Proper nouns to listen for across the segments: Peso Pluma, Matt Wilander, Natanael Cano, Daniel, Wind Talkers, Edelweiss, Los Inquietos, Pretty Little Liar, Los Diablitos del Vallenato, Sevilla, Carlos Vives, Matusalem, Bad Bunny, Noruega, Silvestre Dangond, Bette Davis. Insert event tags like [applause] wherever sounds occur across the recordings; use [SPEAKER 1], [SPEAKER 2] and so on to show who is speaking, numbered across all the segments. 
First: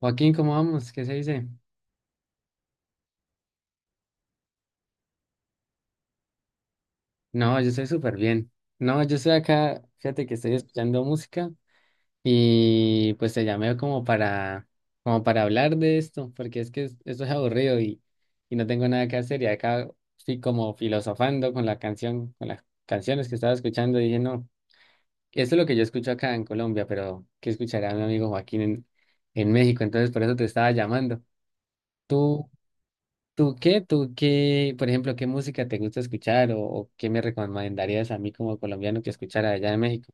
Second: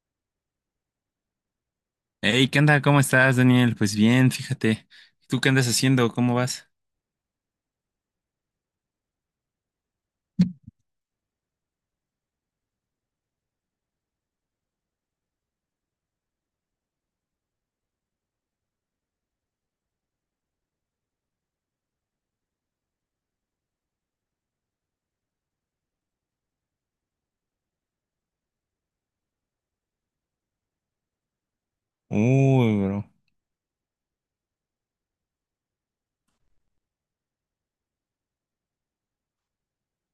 [SPEAKER 1] Joaquín, ¿cómo vamos? ¿Qué se dice?
[SPEAKER 2] Hey, ¿qué onda? ¿Cómo estás, Daniel? Pues bien, fíjate. ¿Tú qué andas haciendo? ¿Cómo vas?
[SPEAKER 1] No, yo estoy súper bien. No, yo estoy acá, fíjate que estoy escuchando música y pues te llamé como para hablar de esto, porque es que esto es aburrido y no tengo nada que hacer y acá estoy como filosofando con la canción, con las canciones que estaba escuchando y dije, no, esto es lo que yo escucho acá en Colombia, pero ¿qué escuchará mi amigo Joaquín en México? Entonces por eso te estaba llamando. ¿Tú?
[SPEAKER 2] Uy, bro.
[SPEAKER 1] ¿Tú qué? Por ejemplo, ¿qué música te gusta escuchar o qué me recomendarías a mí como colombiano que escuchara allá en México?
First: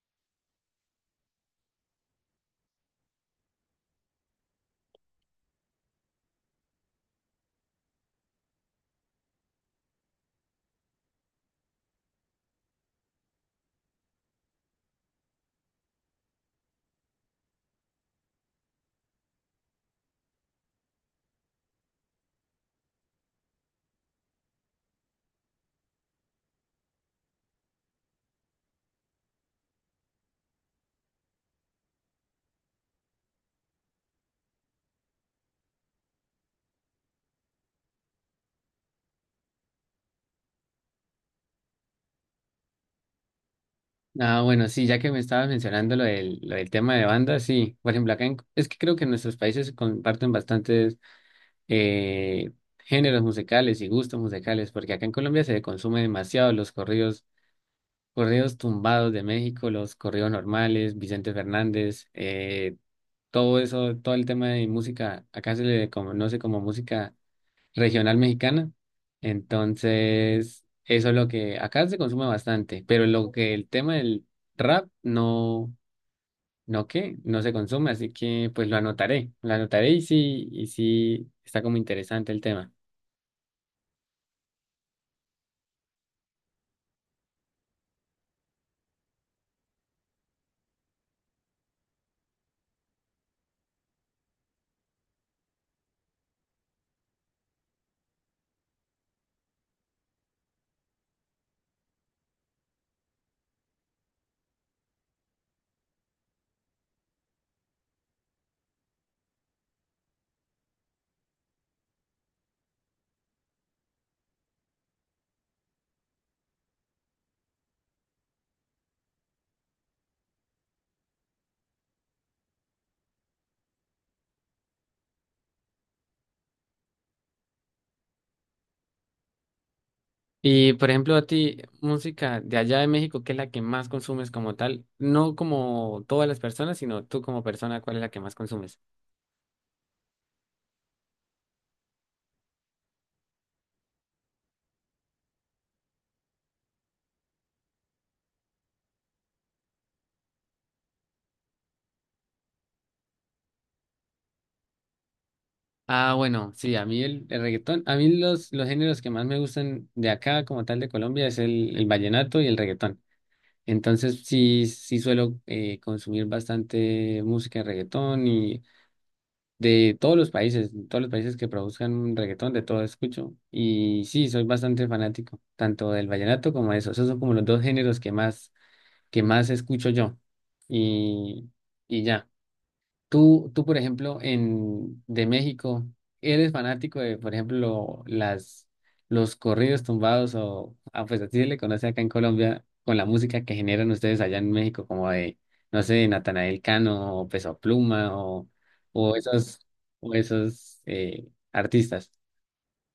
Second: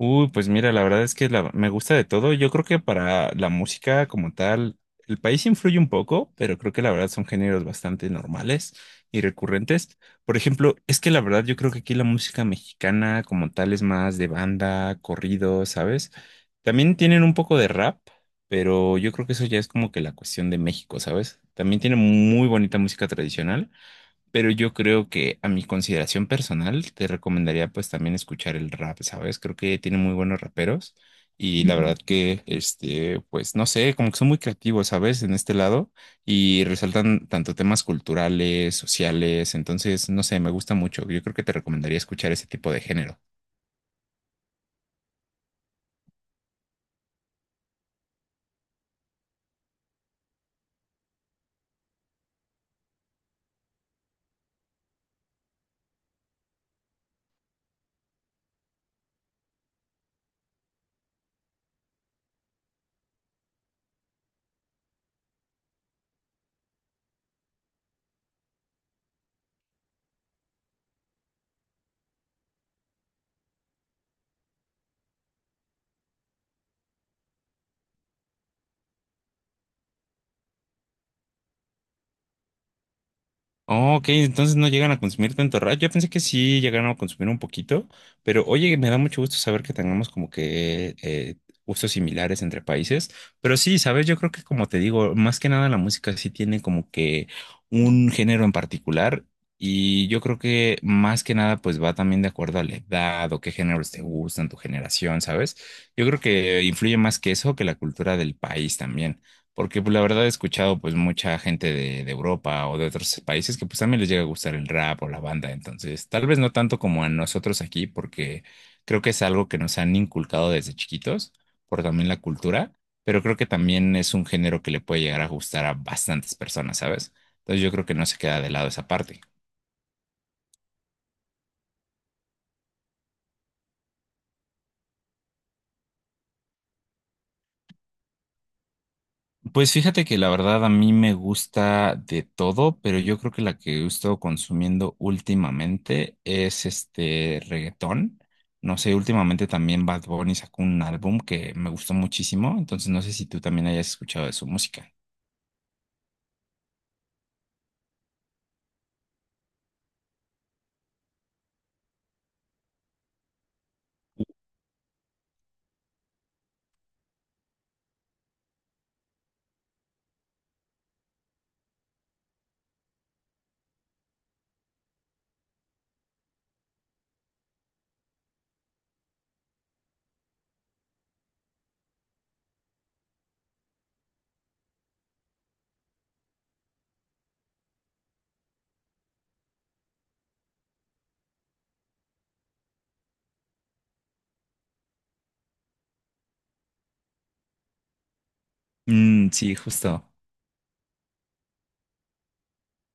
[SPEAKER 2] Pues mira, la verdad es que me gusta de todo. Yo creo que para la música como tal, el país influye un poco, pero creo que la verdad son géneros bastante normales y recurrentes. Por ejemplo, es que la verdad yo creo que aquí la música mexicana como tal es más de banda, corrido, ¿sabes? También tienen un poco de rap, pero yo creo que eso ya es como que la cuestión de México, ¿sabes? También tienen muy bonita música tradicional. Pero yo creo que a mi consideración personal te recomendaría pues también escuchar el rap, ¿sabes? Creo que tiene muy buenos raperos y la Ujú. Verdad que, pues no sé, como que son muy creativos, ¿sabes? En este lado y resaltan tanto temas culturales, sociales, entonces, no sé, me gusta mucho. Yo creo que te recomendaría escuchar ese tipo de género.
[SPEAKER 1] Ah, bueno, sí, ya que me estabas mencionando lo del tema de bandas, sí. Por ejemplo, es que creo que nuestros países comparten bastantes eh, géneros musicales y gustos musicales, porque acá en Colombia se consume demasiado los corridos, corridos tumbados de México, los corridos normales, Vicente Fernández, todo eso, todo el tema de música, acá se le conoce como música regional mexicana. Entonces, eso es lo que acá se consume bastante, pero lo que el tema del rap no, no que, no se consume, así que pues lo anotaré y sí está como interesante el tema.
[SPEAKER 2] Oh, ok, entonces no llegan a consumir tanto rap. Yo pensé que sí llegaron a consumir un poquito, pero oye, me da mucho gusto saber que tengamos como que gustos similares entre países. Pero sí, sabes, yo creo que como te digo, más que nada la música sí tiene como que un género en particular y yo creo que más que nada pues va también de acuerdo a la edad o qué géneros te gustan, tu generación, ¿sabes? Yo creo que influye más que eso que la cultura del país también. Porque pues, la verdad he escuchado pues mucha gente de Europa o de otros países que pues también les llega a gustar el rap o la banda. Entonces, tal vez no tanto como a nosotros aquí, porque creo que es algo que nos han inculcado desde chiquitos por también la cultura, pero creo que también es un género que le puede llegar a gustar a bastantes personas, ¿sabes? Entonces yo creo que no se queda de lado esa parte.
[SPEAKER 1] Y por ejemplo, a ti, música de allá de México, ¿qué es la que más consumes como tal? No como todas las personas, sino tú como persona, ¿cuál es la que más consumes?
[SPEAKER 2] Pues fíjate que la verdad a mí me gusta de todo, pero yo creo que la que he estado consumiendo últimamente es este reggaetón. No sé, últimamente también Bad Bunny sacó un álbum que me gustó muchísimo, entonces no sé si tú también hayas escuchado de su música.
[SPEAKER 1] Ah, bueno, sí, a mí el reggaetón, a mí los géneros que más me gustan de acá, como tal de Colombia, es el vallenato y el reggaetón. Entonces sí, sí suelo consumir bastante música de reggaetón y de todos los países que produzcan reggaetón, de todo escucho. Y sí, soy bastante fanático, tanto del vallenato como de eso. Esos son como los dos géneros que más escucho yo. Y, y ya. Tú, por ejemplo, en de México, ¿eres fanático de, por ejemplo, las los corridos tumbados o ah, pues así se le conoce acá en Colombia con la música que generan ustedes allá en México, como de, no sé, Natanael Cano o Peso Pluma o
[SPEAKER 2] Mm, sí,
[SPEAKER 1] esos,
[SPEAKER 2] justo.
[SPEAKER 1] o esos artistas?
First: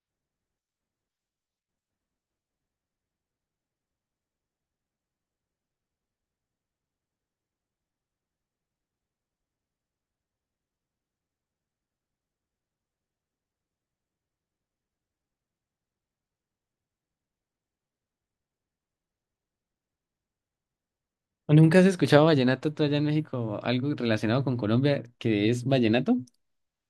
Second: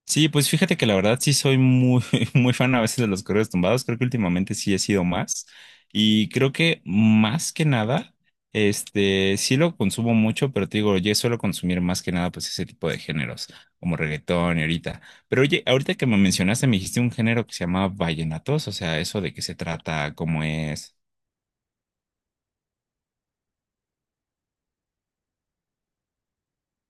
[SPEAKER 2] Sí, pues fíjate que la verdad sí soy muy, [laughs] muy fan a veces de los correos tumbados. Creo que últimamente sí he sido más. Y creo que más que nada, sí lo consumo mucho, pero te digo, yo suelo consumir más que nada pues ese tipo de géneros, como reggaetón y ahorita. Pero oye, ahorita que me mencionaste, me dijiste un género que se llama vallenatos, o sea, eso de qué se trata, cómo es.
[SPEAKER 1] ¿O ¿Nunca has escuchado vallenato tú allá en México? ¿Algo relacionado con Colombia que es vallenato?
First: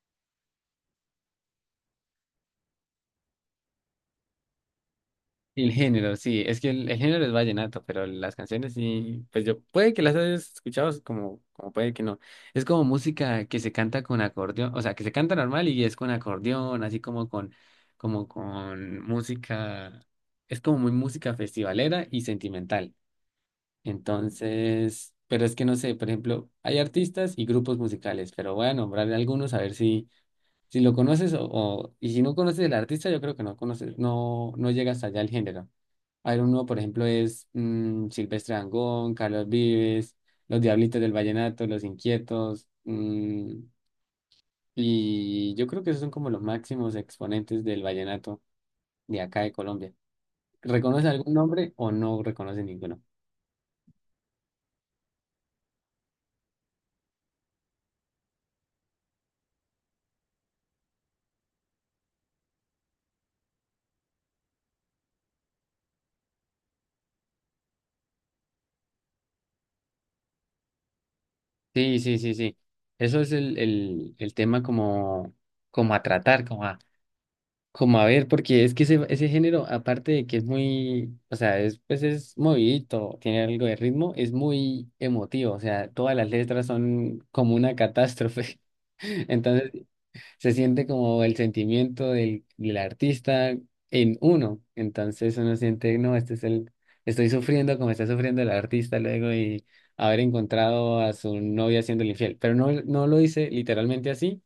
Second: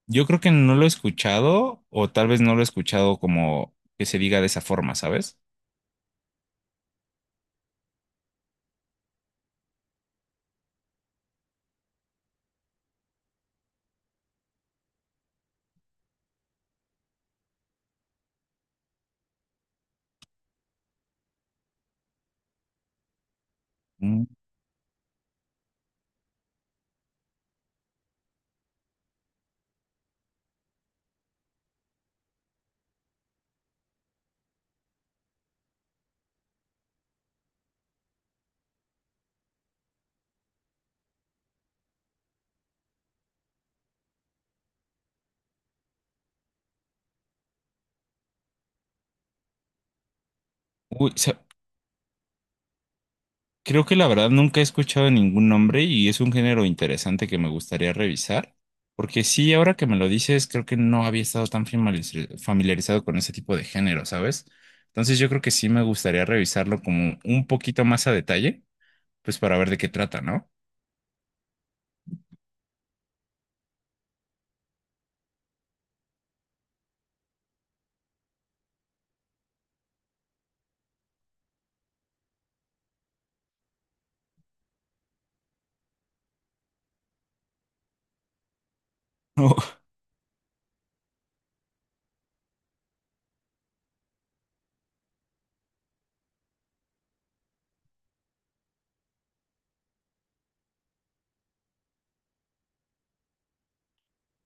[SPEAKER 2] Yo creo que no lo he escuchado, o tal vez no lo he escuchado como que se diga de esa forma, ¿sabes?
[SPEAKER 1] El género, sí, es que el género es vallenato, pero las canciones sí, pues yo, puede que las hayas escuchado, es como, como puede que no. Es como música que se canta con acordeón, o sea, que se canta normal y es con acordeón, así como con música, es como muy música festivalera y sentimental.
[SPEAKER 2] Mm.
[SPEAKER 1] Entonces, pero es que no sé, por ejemplo, hay artistas y grupos musicales, pero voy a nombrar algunos a ver si lo conoces y si no conoces el artista, yo creo que no conoces, no, no llegas allá al género. Iron uno, por ejemplo, es Silvestre Dangond, Carlos Vives, Los Diablitos del Vallenato, Los Inquietos, y yo creo que esos son como los máximos exponentes del vallenato de acá de Colombia. ¿Reconoce
[SPEAKER 2] Uy,
[SPEAKER 1] algún
[SPEAKER 2] sa-
[SPEAKER 1] nombre o no reconoce ninguno?
[SPEAKER 2] Creo que la verdad nunca he escuchado ningún nombre y es un género interesante que me gustaría revisar, porque sí, ahora que me lo dices, creo que no había estado tan familiarizado con ese tipo de género, ¿sabes? Entonces yo creo que sí me gustaría revisarlo como un poquito más a detalle, pues para ver de qué trata, ¿no?
[SPEAKER 1] Sí, sí, sí, sí. Eso es el tema como, como a tratar, como a Como a ver, porque es que ese género, aparte de que es muy, o sea, es, pues es movidito, tiene algo de ritmo, es muy emotivo, o sea, todas las letras son como una catástrofe. [laughs] Entonces,
[SPEAKER 2] [laughs]
[SPEAKER 1] se siente como el sentimiento del artista en uno. Entonces uno siente, no, este es el, estoy sufriendo como está sufriendo el artista luego y haber encontrado a su novia siendo infiel. Pero no, no lo dice literalmente así,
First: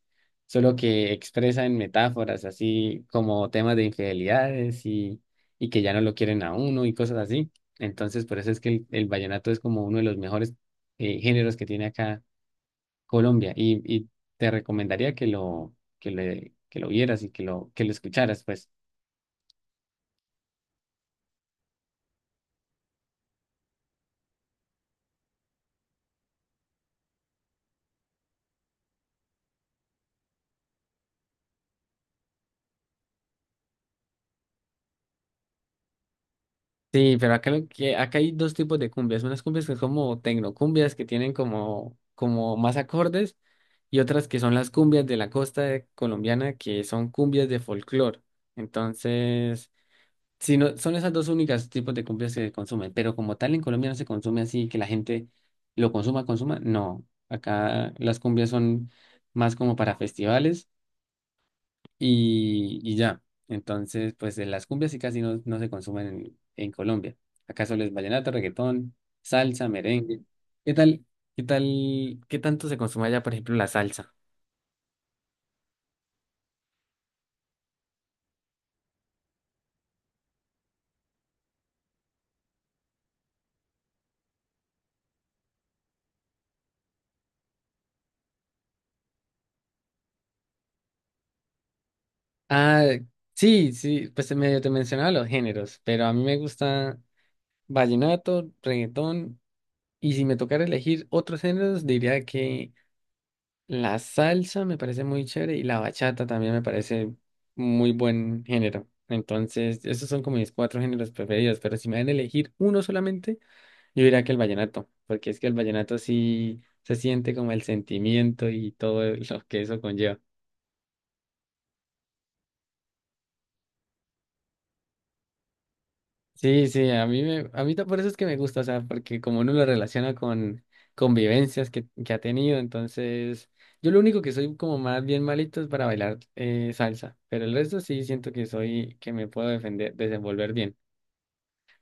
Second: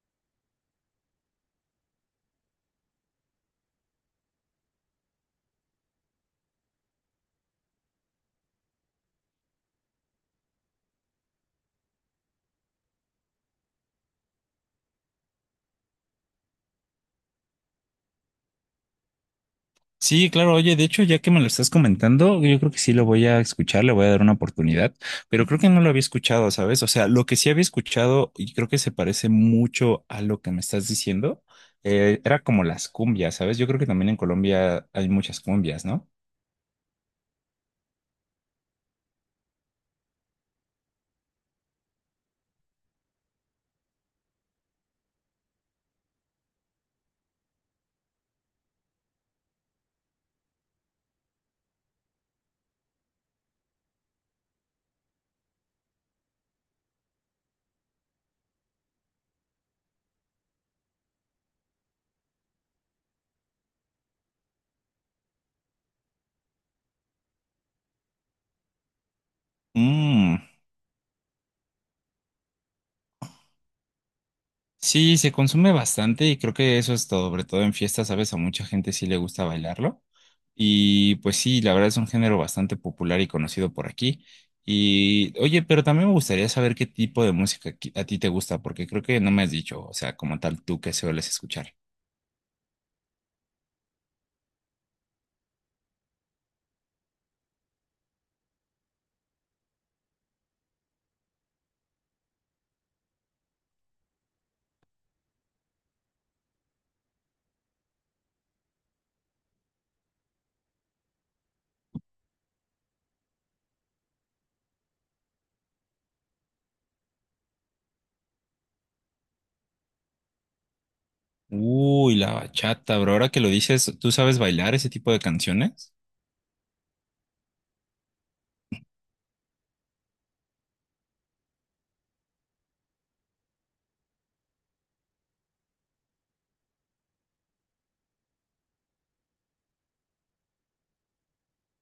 [SPEAKER 1] solo que expresa en metáforas, así como temas de infidelidades y que ya no lo quieren a uno y cosas así. Entonces, por eso es que el vallenato es como uno de los mejores géneros que tiene acá Colombia y te recomendaría que lo, que le, que lo vieras y que lo escucharas, pues.
[SPEAKER 2] Sí, claro, oye, de hecho, ya que me lo estás comentando, yo creo que sí lo voy a escuchar, le voy a dar una oportunidad, pero creo que no lo había escuchado, ¿sabes? O sea, lo que sí había escuchado y creo que se parece mucho a lo que me estás diciendo, era como las cumbias, ¿sabes? Yo creo que también en Colombia hay muchas cumbias, ¿no?
[SPEAKER 1] Sí, pero acá, lo que, acá hay dos tipos de cumbias. Unas cumbias que son como tecnocumbias, que tienen como, como más acordes, y otras que son las cumbias de la costa colombiana, que son cumbias de folclore. Entonces, si no, son esas dos únicas tipos de cumbias que se consumen, pero como tal en Colombia no se consume así, que la gente lo consuma, consuma, no. Acá las cumbias son más como para festivales y ya. Entonces, pues de las cumbias sí casi no, no se consumen en Colombia. Acá solo es vallenato, reggaetón, salsa, merengue. ¿Qué tal? ¿Qué tal? ¿Qué tanto se consume allá, por ejemplo, la salsa?
[SPEAKER 2] Sí, se consume bastante y creo que eso es todo, sobre todo en fiestas, ¿sabes? A mucha gente sí le gusta bailarlo. Y pues sí, la verdad es un género bastante popular y conocido por aquí. Y oye, pero también me gustaría saber qué tipo de música a ti te gusta, porque creo que no me has dicho, o sea, como tal, tú qué sueles escuchar.
[SPEAKER 1] Ah, sí, sí, pues medio te mencionaba los géneros, pero a mí me gusta vallenato, reggaetón, y si me tocara elegir otros géneros, diría que la salsa me parece muy chévere y la bachata también me parece muy buen género. Entonces, esos son como mis cuatro géneros preferidos, pero si me dan a elegir uno solamente, yo diría que el vallenato, porque es que el vallenato sí se siente como el sentimiento y todo [laughs] lo que eso conlleva.
[SPEAKER 2] Uy, la bachata, bro, ahora que lo dices, ¿tú sabes bailar ese tipo de canciones?
[SPEAKER 1] Sí, sí, a mí me, por eso es que me gusta, o sea, porque como uno lo relaciona con convivencias que ha tenido, entonces yo lo único que soy como más bien malito es para bailar salsa, pero el resto sí siento que soy, que me puedo defender, desenvolver bien.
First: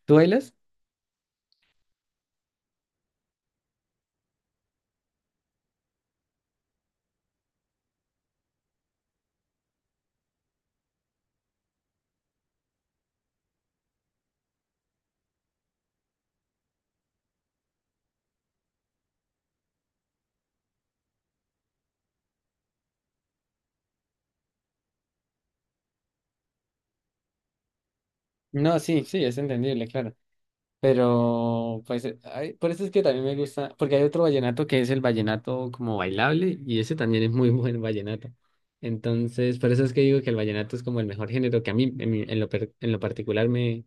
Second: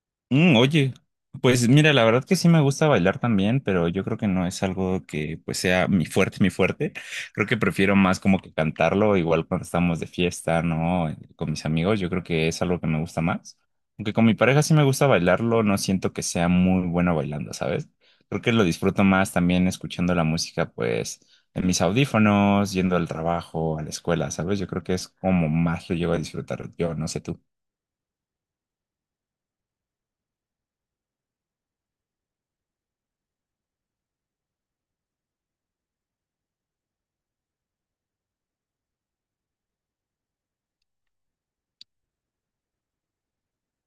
[SPEAKER 1] ¿Tú bailas?
[SPEAKER 2] Mm, oye, pues mira, la verdad que sí me gusta bailar también, pero yo creo que no es algo que pues sea mi fuerte. Creo que prefiero más como que cantarlo, igual cuando estamos de fiesta, ¿no? Con mis amigos, yo creo que es algo que me gusta más. Aunque con mi pareja sí me gusta bailarlo, no siento que sea muy bueno bailando, ¿sabes? Creo que lo disfruto más también escuchando la música, pues, en mis audífonos, yendo al trabajo, a la escuela, ¿sabes? Yo creo que es como más lo llevo a disfrutar yo, no sé tú.
[SPEAKER 1] No, sí, sí, es entendible, claro. Pero, pues, ay, por eso es que también me gusta, porque hay otro vallenato que es el vallenato como bailable, y ese también es muy [laughs] buen vallenato. Entonces, por eso es que digo que el vallenato es como el mejor género que a mí, en lo, en lo particular, me,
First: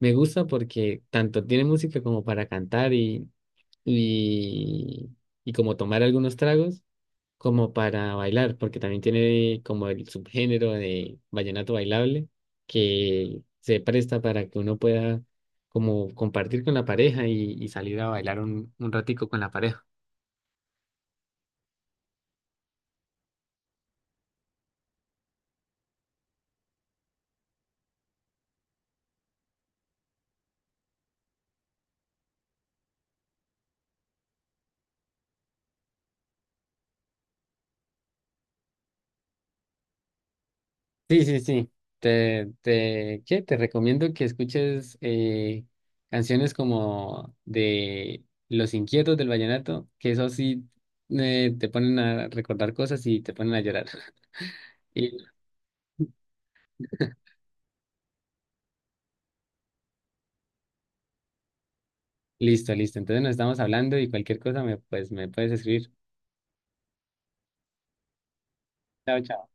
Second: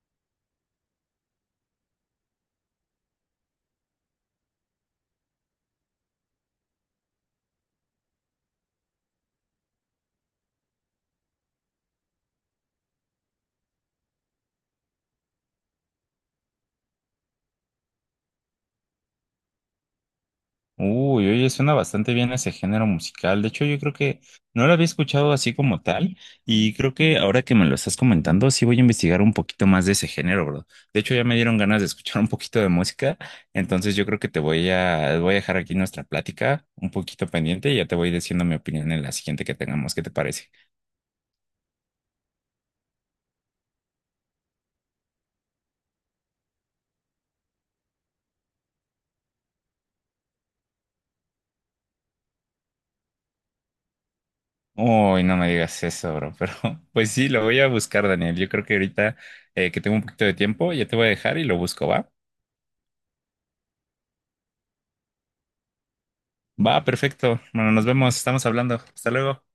[SPEAKER 1] me gusta porque tanto tiene música como para cantar y, y como tomar algunos tragos como para bailar, porque también tiene como el subgénero de vallenato bailable que se presta para que uno pueda como compartir con la pareja y salir a bailar un ratico con la pareja.
[SPEAKER 2] Uy, oye, suena bastante bien ese género musical. De hecho, yo creo que no lo había escuchado así como tal y creo que ahora que me lo estás comentando, sí voy a investigar un poquito más de ese género, bro. De hecho, ya me dieron ganas de escuchar un poquito de música, entonces yo creo que te voy voy a dejar aquí nuestra plática un poquito pendiente y ya te voy diciendo mi opinión en la siguiente que tengamos. ¿Qué te parece?
[SPEAKER 1] Sí, sí, sí. Te, ¿qué? Te recomiendo que escuches canciones como de Los Inquietos del Vallenato, que eso sí te ponen a recordar cosas y te ponen a llorar.
[SPEAKER 2] Uy,
[SPEAKER 1] [laughs]
[SPEAKER 2] no me digas eso, bro, pero [laughs] pues
[SPEAKER 1] Y
[SPEAKER 2] sí, lo voy a buscar, Daniel. Yo creo que ahorita que tengo un poquito de tiempo, ya te voy a dejar y lo busco, ¿va?
[SPEAKER 1] listo, listo. Entonces nos estamos hablando y cualquier cosa me, pues, me puedes escribir.
[SPEAKER 2] Va, perfecto. Bueno, nos vemos, estamos hablando. Hasta
[SPEAKER 1] Chao,
[SPEAKER 2] luego.
[SPEAKER 1] chao.